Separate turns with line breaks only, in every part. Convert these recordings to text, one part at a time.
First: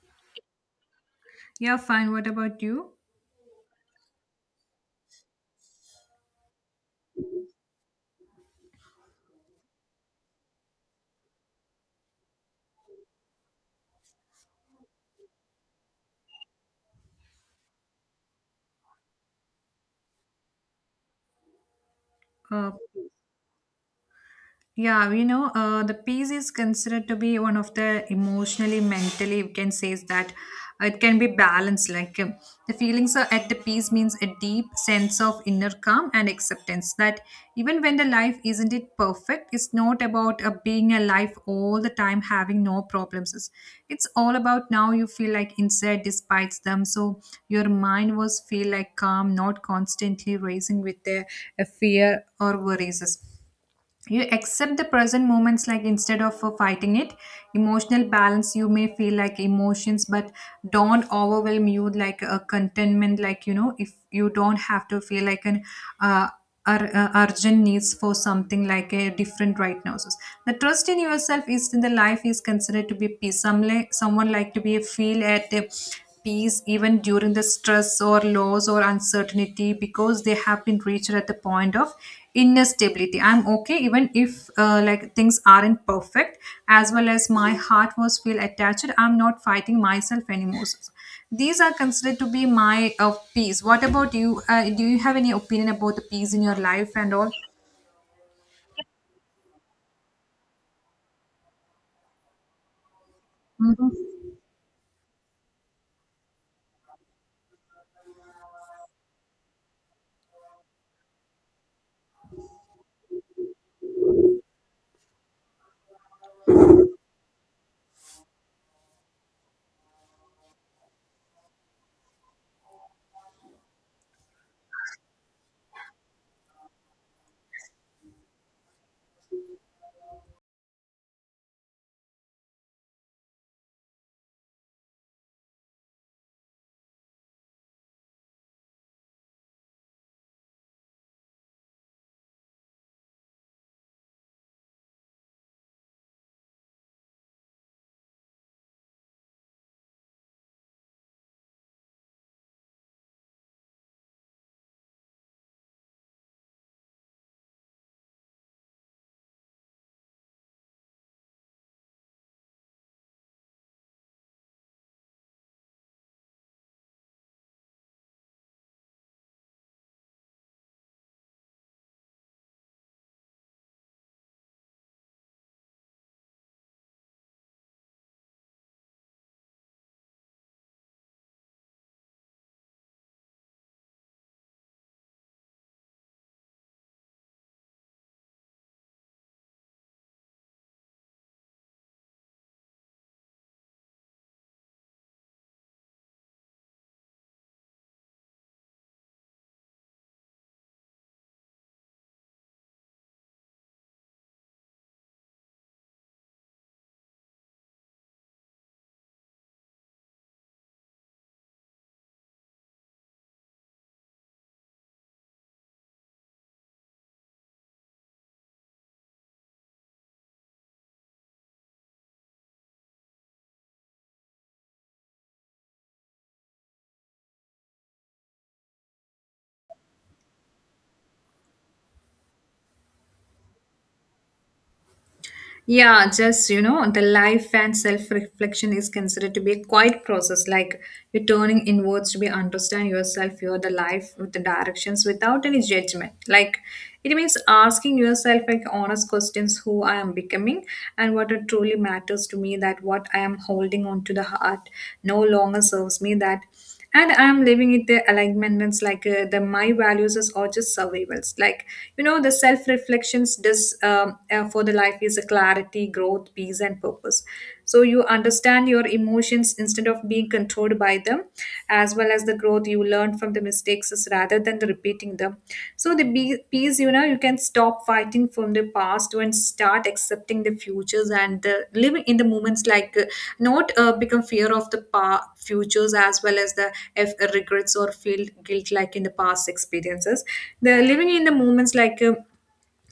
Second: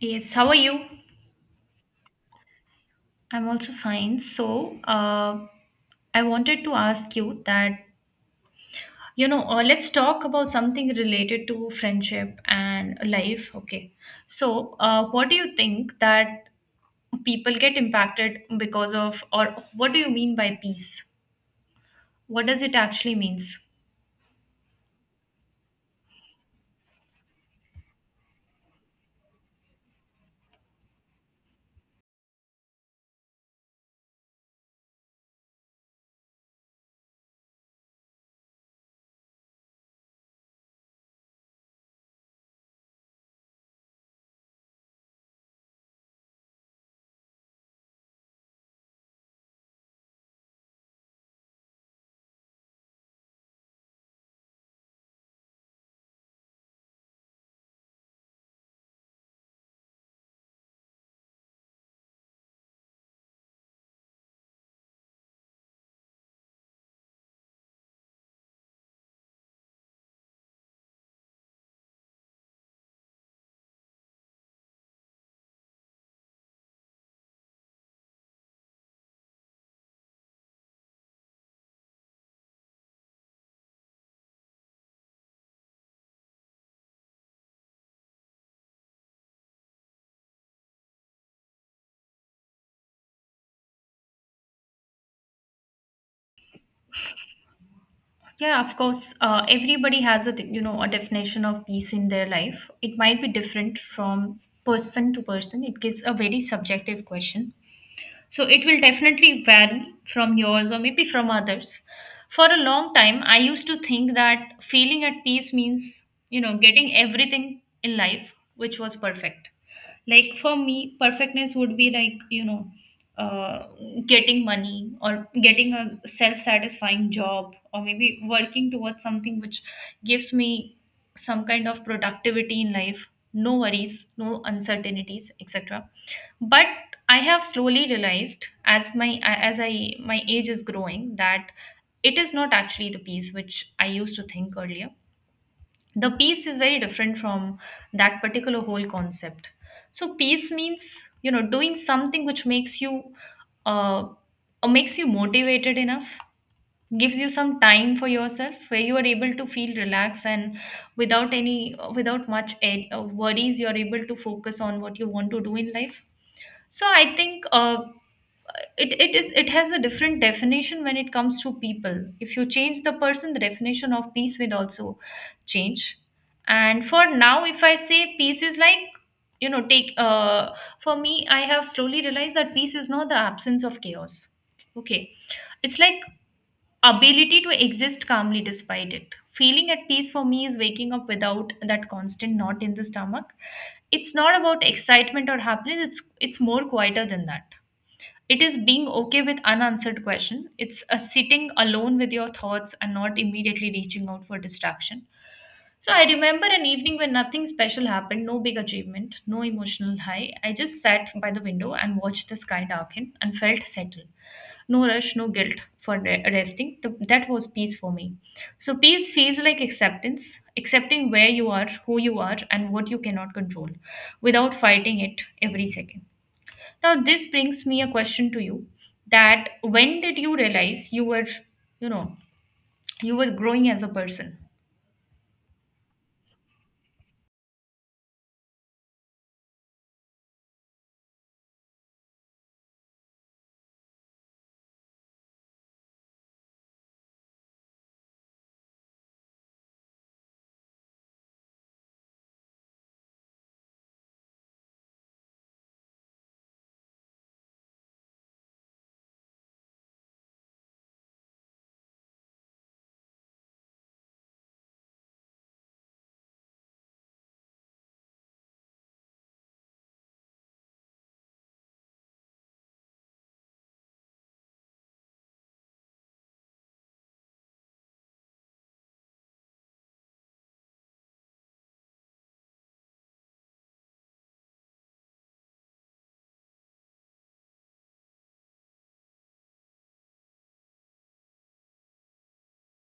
Yes, how are you?
Yeah, fine. What about you?
I'm also fine. I wanted to ask you that, let's talk about something related to friendship and life. Okay. What do you think that people get impacted because of, or what do you mean by peace? What does
Uh,
it actually means?
The peace is considered to be one of the emotionally, mentally, we can say is that it can be balanced. The feelings are at the peace means a deep sense of inner calm and acceptance that even when the life isn't it perfect, it's not about being alive all the time, having no problems. It's all about now you feel like inside despite them. So your mind was feel like calm, not constantly racing with the fear or worries. You accept the present moments like instead of fighting it. Emotional balance, you may feel like emotions but don't overwhelm you, like a contentment, if you don't have to feel like an uh, urgent needs for something like a different right now. So the trust in yourself is in the life is considered to be peace. Some like, someone like to be feel at a peace even during the stress or loss or uncertainty because they have been reached at the point of inner stability. I'm okay even if like things aren't perfect, as well as my heart was feel attached, I'm not fighting myself anymore. So these are considered to be my peace. What about you? Do you have any opinion about the peace in your life and all?
Yeah, of course, everybody has a, a definition of peace in their life. It might be different
Mm-hmm.
from person to person. It gives a very subjective question. So it will definitely vary from yours or maybe from others. For a long time, I used to think that feeling at peace means, you know, getting everything in life which was perfect. Like for me, perfectness would be like, uh, getting money or getting a self satisfying job or maybe working towards something which gives me some kind of productivity in life, no worries, no uncertainties, etc. But I have slowly realized as my as I my age is growing that it is not actually the peace which I used to think earlier. The peace is very different from that particular whole concept. So peace means you know doing something which makes you uh, makes you motivated enough, gives you some time for yourself where you are able to feel relaxed and without much worries you are able to focus on what you want to do in life so I think it has a different definition when it comes to people. If you change the person, the definition of peace will also change. And for now if I say peace is like you know take for me I have slowly realized that peace is not the absence of chaos. Okay. It's like ability to exist calmly despite it. Feeling at peace for me is waking up without that constant knot in the stomach. It's not about excitement or happiness, it's more quieter than that. It is being okay with unanswered question. It's a sitting alone with your thoughts and not immediately reaching out for distraction. So I remember an evening when nothing special happened, no big achievement, no emotional high. I just sat by the window and watched the sky darken and felt settled. No rush, no guilt for resting. That was peace for me. So peace feels like acceptance, accepting where you are, who you are, and what you cannot control without fighting it every second. Now, this brings me a question to you, that when did you realize you were, you know, you were growing as a person?
Yeah, just you know, the life and self reflection is considered to be a quiet process, like you're turning inwards to be understand yourself, your the life with the directions without any judgment. Like it means asking yourself like honest questions, who I am becoming and what it truly matters to me, that what I am holding on to the heart no longer serves me that, and I'm living it the alignments like the my values is or just survivals. Like the self reflections does for the life is a clarity, growth, peace and purpose. So you understand your emotions instead of being controlled by them, as well as the growth you learn from the mistakes is rather than the and repeating them. So the peace, you know, you can stop fighting from the past and start accepting the futures and living in the moments, like not become fear of the futures as well as the regrets or feel guilt like in the past experiences. The living in the moments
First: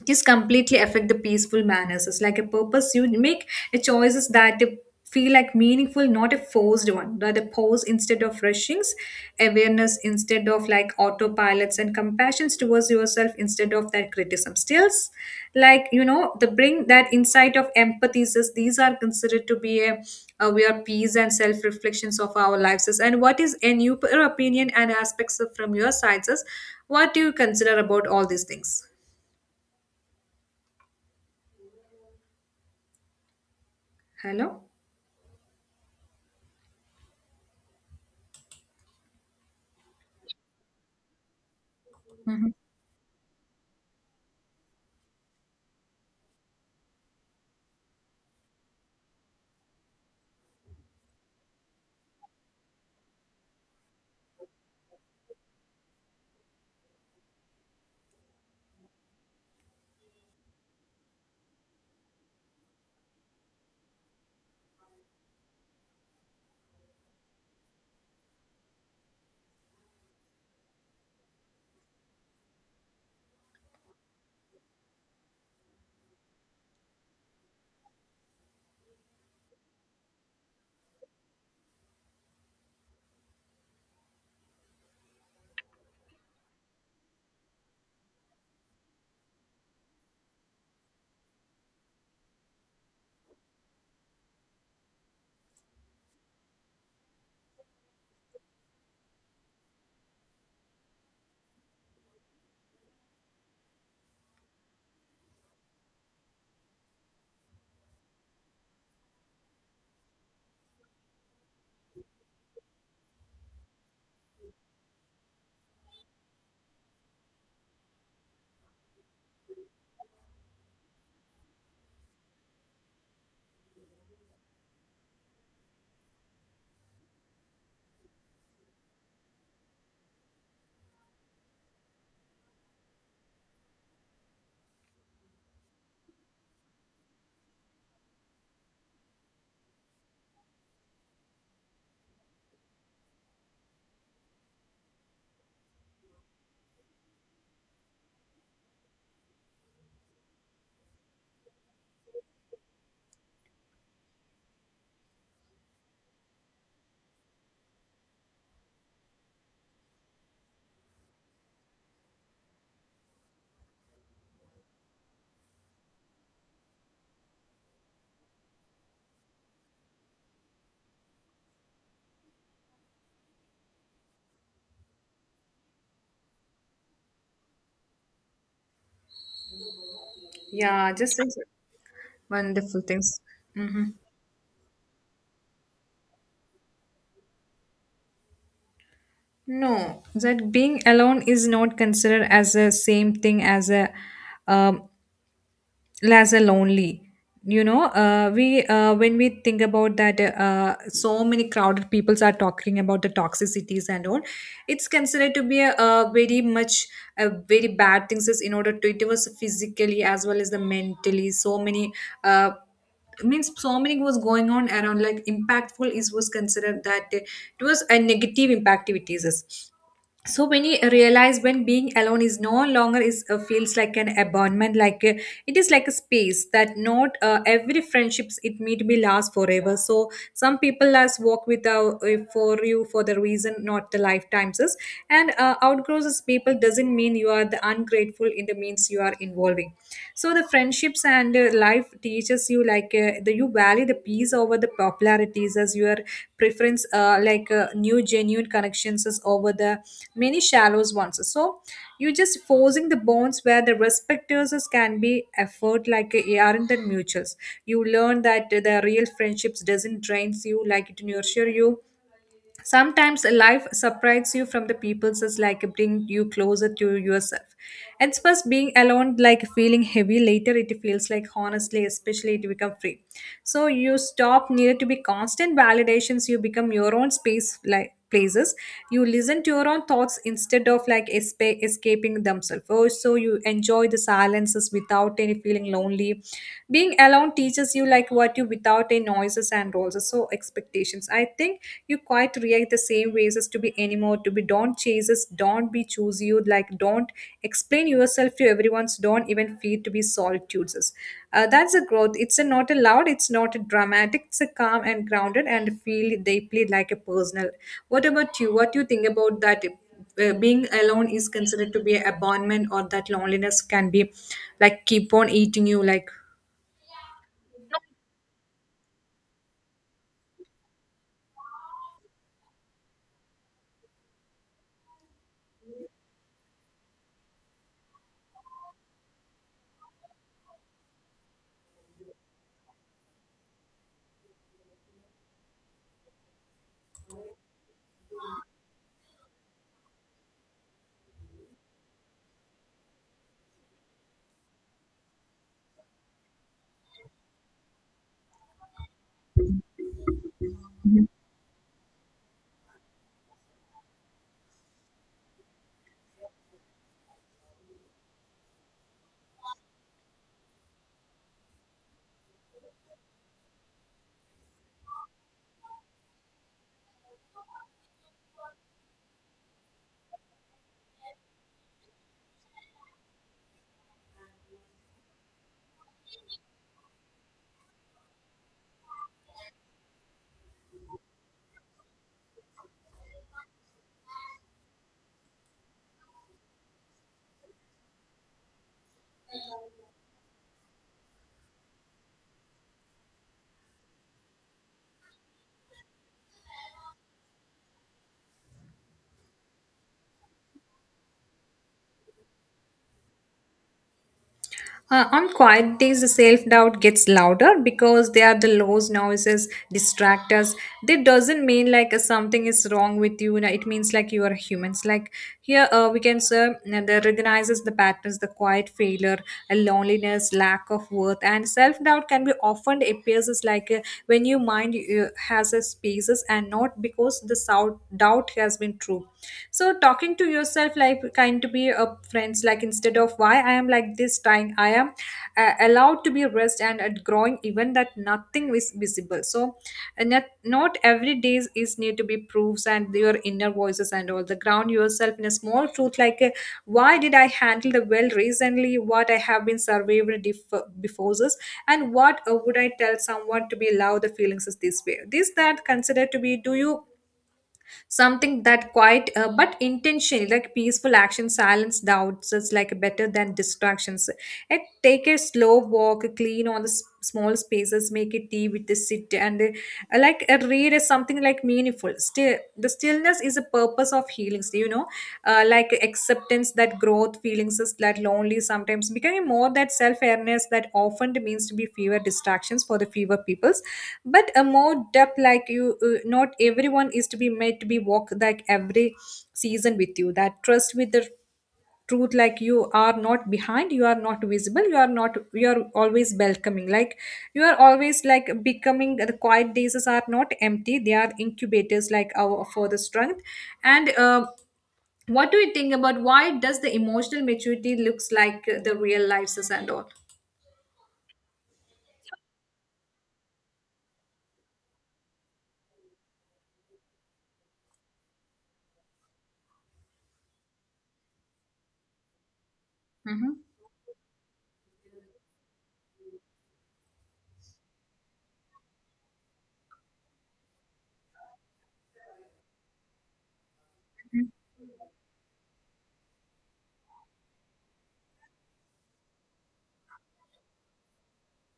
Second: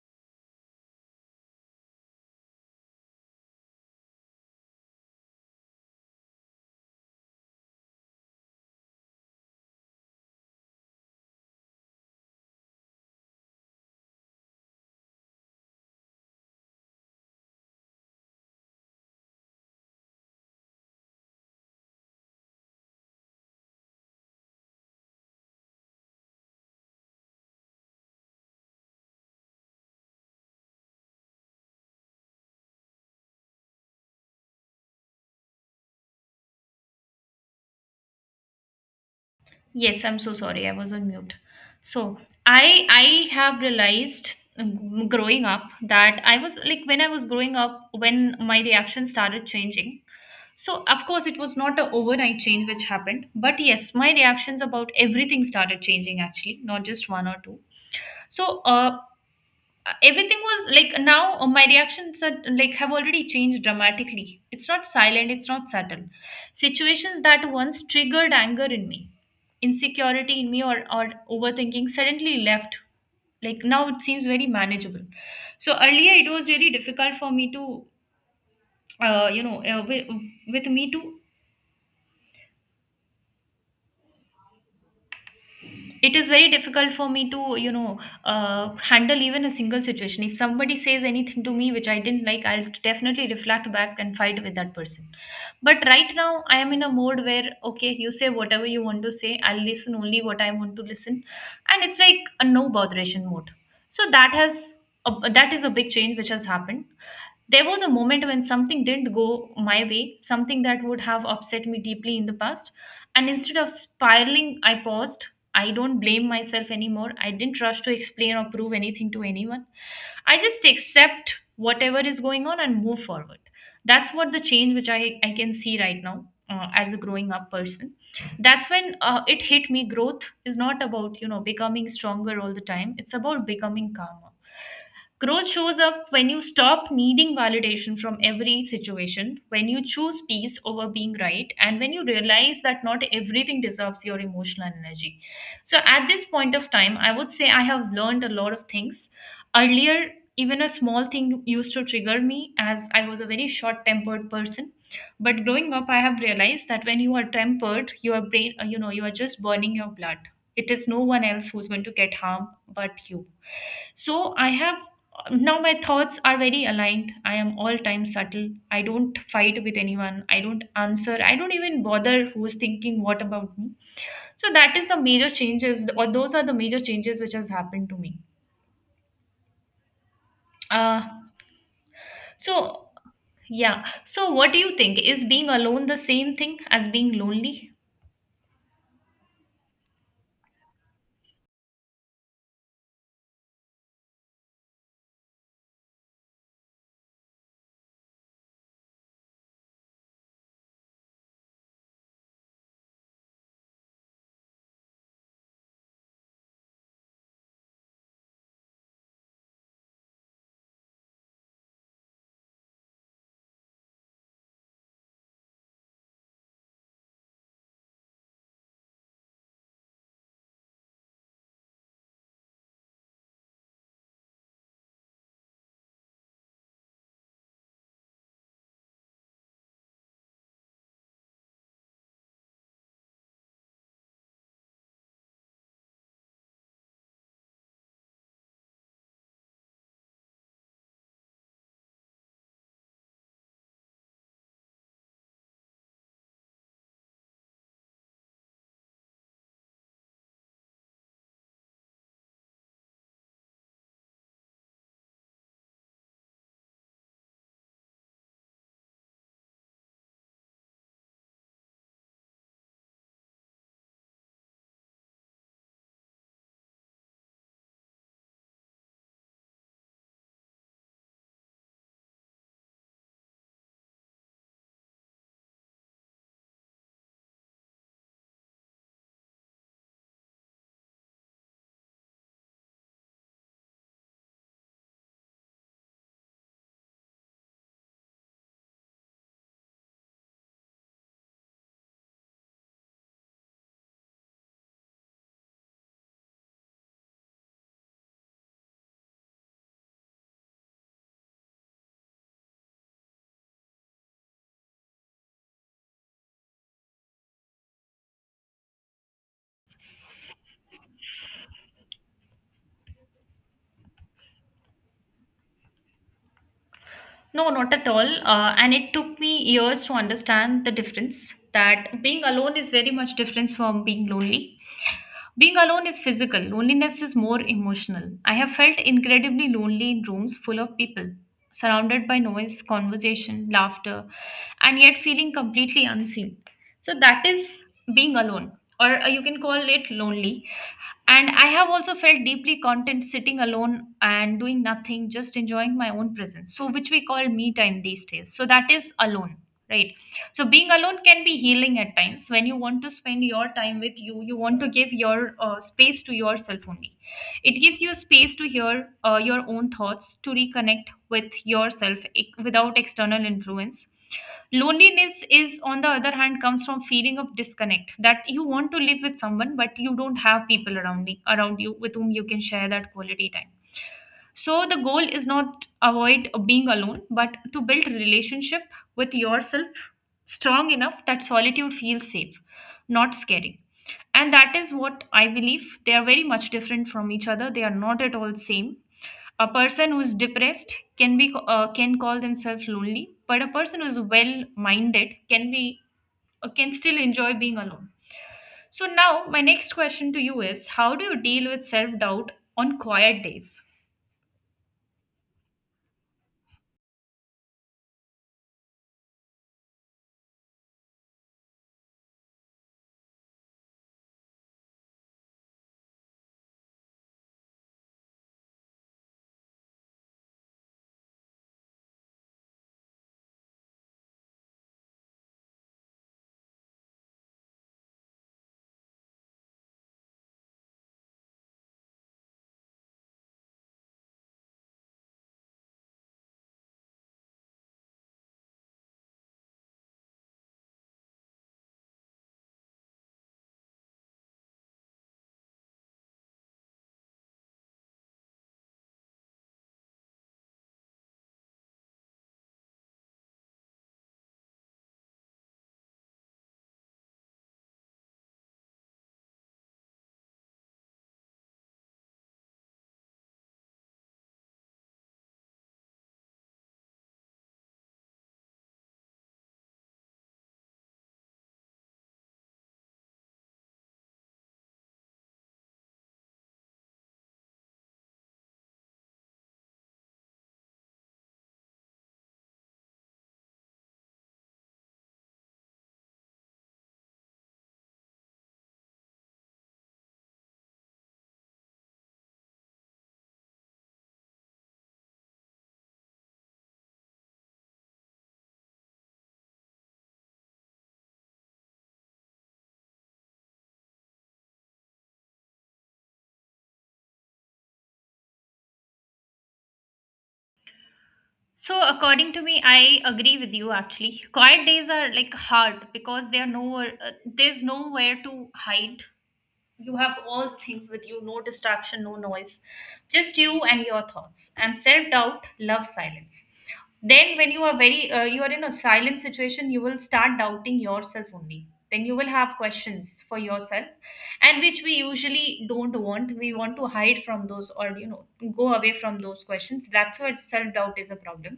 just completely affect the peaceful manners. It's like a purpose. You make a choices that they feel like meaningful, not a forced one. That a pause instead of rushings, awareness instead of like autopilots, and compassions towards yourself instead of that criticism. Stills, the bring that insight of empathy. Says, these are considered to be a we are peace and self reflections of our lives. Says, and what is in your opinion and aspects of, from your sides? Says, what do you consider about all these things? Hello.
Yes, I'm so sorry. I was on mute. So
Hmm.
I have realized growing up that I was like when I was growing up when my reaction started changing. So of course it was not an overnight change which happened, but yes, my reactions about everything started changing actually, not just one or two. So everything was like now my reactions are like have already changed dramatically. It's not silent, it's not subtle. Situations that once triggered anger in me, insecurity in me, or overthinking suddenly left. Like now it seems very manageable. So earlier it was really difficult for me to uh, you know uh, with, with me to it is very difficult for me to handle even a single situation. If somebody says anything to me which I didn't like, I'll definitely reflect back and fight with that person. But right now I am in a mode where okay, you say whatever you want to say, I'll listen only what I want to listen. And it's like a no botheration mode. So that has that is a big change which has happened. There was a moment when something didn't go my way, something that would have upset me deeply in the past, and instead of spiraling I paused. I don't blame myself anymore. I didn't rush to explain or prove anything to anyone. I just accept whatever is going on and move forward. That's what the change which I can see right now as a growing up person. That's when it hit me. Growth is not about, you know, becoming stronger all the time, it's about becoming calmer. Growth shows up when you stop needing validation from every situation, when you choose peace over being right, and when you realize that not everything deserves your emotional energy. So, at this point of time, I would say I have learned a lot of things. Earlier, even a small thing used to trigger me as I was a very short tempered person. But growing up, I have realized that when you are tempered, your brain, you are just burning your blood. It is no one else who's going to get harm but you. So I have now my thoughts are very aligned. I am all time subtle, I don't fight with anyone, I don't answer, I don't even bother who's thinking what about me. So that is the major changes, or those are the major changes which has happened to me.
Yeah,
uh
just as wonderful
so
things.
yeah,
Hmm.
so what do you think, is being alone the same thing as being lonely?
No. That being alone is not considered as the same thing as a um, Laza lonely. You know, we when we think about that, so many crowded peoples are talking about the toxicities and all. It's considered to be a very much a very bad things, is in order to it was physically as well as the mentally. So many, uh, means so many was going on around like impactful is was considered that it was a negative impactivities. So when you realize when being alone is no longer is feels like an abandonment it is like a space that not every friendships, it may be last forever. So some people last walk with for you for the reason, not the lifetimes is, and outgrows as people doesn't mean you are the ungrateful in the means you are involving. So the friendships and life teaches you the you value the peace over the popularities as you are preference, new genuine connections is over the many shallow ones. So you just forcing the bonds where the respecters is can be effort aren't the mutuals. You learn that the real friendships doesn't drains you, like it nurture you. Sometimes life surprises you from the people just like bring you closer to yourself. At first being alone like feeling heavy, later it feels like honestly especially it become free. So you stop needed to be constant validations, you become your own space like places. You listen to your own thoughts instead of like escaping themselves. Also you enjoy the silences without any feeling lonely. Being alone teaches you like what you without any noises and also so expectations. I think you quite react the same ways as to be anymore to be don't chases. Don't be choose you, like don't explain yourself to everyone's, don't even feel to be solitudes. That's a growth. It's a not a loud, it's not a dramatic, it's a calm and grounded and feel deeply like a personal. What about you? What do you think about that? Being alone is considered to be a abandonment or that loneliness can be like keep on eating you like.
No, not at all. And it took me years to understand the difference, that being alone is very much different from being lonely. Being alone is physical, loneliness is more emotional. I have felt incredibly lonely in rooms full of people, surrounded by noise, conversation, laughter, and yet feeling completely unseen. So that is being alone, or you can call it lonely. And I have also felt deeply content sitting alone and doing nothing, just enjoying my own presence. So, which we call me time these days. So, that is alone, right? So being alone can be healing at times when you want to spend your time with you, you want to give your space to yourself only. It gives you space to hear your own thoughts, to reconnect with yourself without external influence. Loneliness is, on the other hand, comes from feeling of disconnect that you want to live with someone, but you don't have people around you with whom you can share that quality time. So the goal is not avoid being alone, but to build relationship with yourself strong enough that solitude feels safe, not scary. And that is what I believe. They are very much different from each other. They are not at all same. A person who is depressed can be can call themselves lonely, but a person who is well-minded can be can still enjoy being alone. So now my next question to you is: How do you deal with self-doubt on quiet days?
On quiet days, the self doubt gets louder because they are the lows, noises, distractors. That doesn't mean something is wrong with you. No, it means like you are humans. Like here, we can say the recognizes the patterns, the quiet failure, a loneliness, lack of worth, and self doubt can be often appears as when your mind has a spaces and not because the doubt has been true. So talking to yourself like kind to be a friends, like instead of why I am like this time I am allowed to be rest and at growing even that nothing is visible. So, and not every day is need to be proofs and your inner voices and all the ground yourself in a small truth, why did I handle the well recently, what I have been survived before this, and what would I tell someone to be allow the feelings is this way this that consider to be do you something that quite but intentionally like peaceful action silence doubts is like better than distractions. And take a slow walk clean on the small spaces, make a tea with the sit and like a read is something like meaningful, still the stillness is a purpose of healing, you know. Like acceptance that growth feelings is that lonely sometimes becoming more that self-awareness that often means to be fewer distractions for the fewer peoples, but a more depth like you, not everyone is to be made to be walk like every season with you, that trust with the truth like you are not behind, you are not visible, you are not, you are always welcoming, like you are always like becoming. The quiet days are not empty, they are incubators like our for the strength. And what do you think about why does the emotional maturity looks like the real life and all?
So, according to me, I agree with you actually. Quiet days are like hard because there are nowhere, there's nowhere to hide. You have all things with you, no distraction, no noise,
Mm-hmm.
just you and your thoughts. And self doubt loves silence. Then, when you are you are in a silent situation, you will start doubting yourself only. Then you will have questions for yourself, and which we usually don't want. We want to hide from those or you know go away from those questions. That's why self doubt is a problem.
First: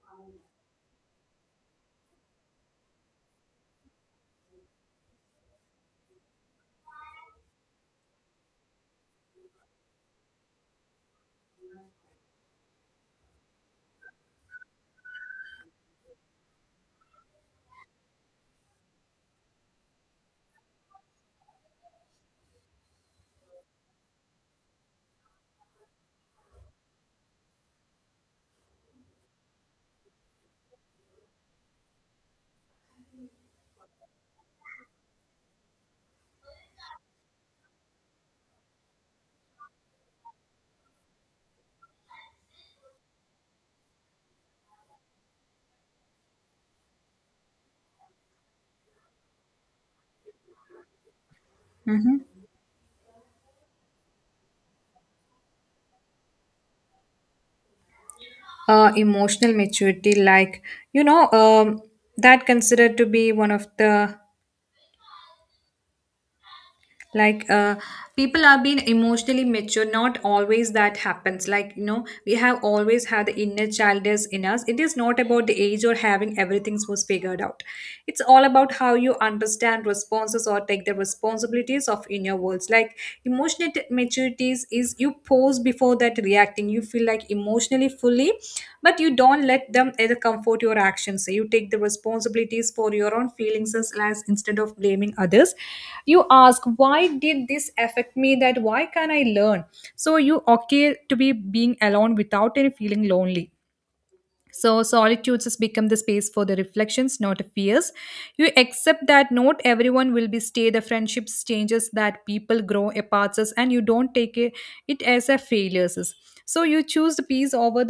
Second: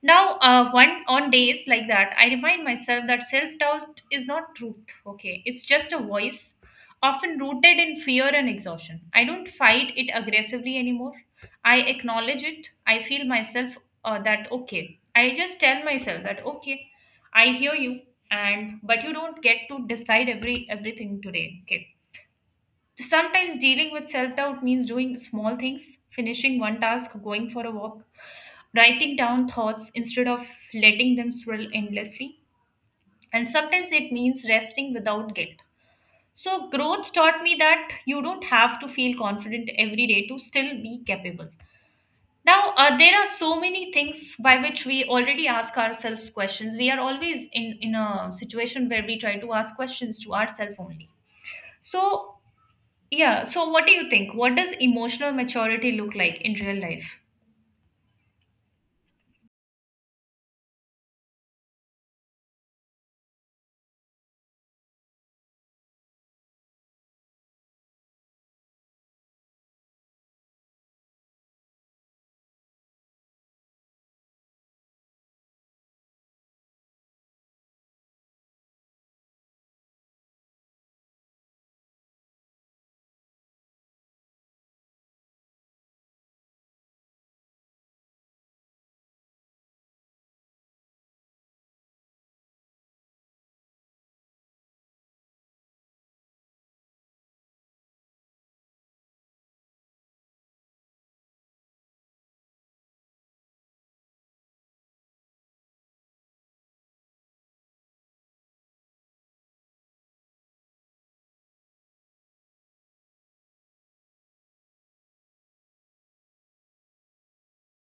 Now, one on days like that, I remind myself that self doubt is not truth. Okay, it's just a voice, often rooted in fear and exhaustion. I don't fight it aggressively anymore. I acknowledge it. I feel myself that okay. I just tell myself that okay, I hear you, and but you don't get to decide everything today. Okay. Sometimes dealing with self doubt means doing small things, finishing one task, going for a walk, writing down thoughts instead of letting them swirl endlessly. And sometimes it means resting without guilt. So, growth taught me that you don't have to feel confident every day to still be capable. Now, there are so many things by which we already ask ourselves questions. We are always in a situation where we try to ask questions to ourselves only.
Mm-hmm.
So, yeah, so what do you think? What does emotional maturity look like in real life?
Emotional maturity, you know um, that considered to be one of the like uh, people are being emotionally mature not always that happens, like you know we have always had the inner child is in us. It is not about the age or having everything was figured out, it's all about how you understand responses or take the responsibilities of inner worlds. Like emotional maturities is you pause before that reacting, you feel like emotionally fully but you don't let them either comfort your actions. You take the responsibilities for your own feelings as instead of blaming others. You ask, why did this affect me? That why can I learn? So you okay to be being alone without any feeling lonely. So solitudes has become the space for the reflections, not fears. You accept that not everyone will be stay. The friendships changes that people grow apart, and you don't take it, it as a failures. So you choose the peace over the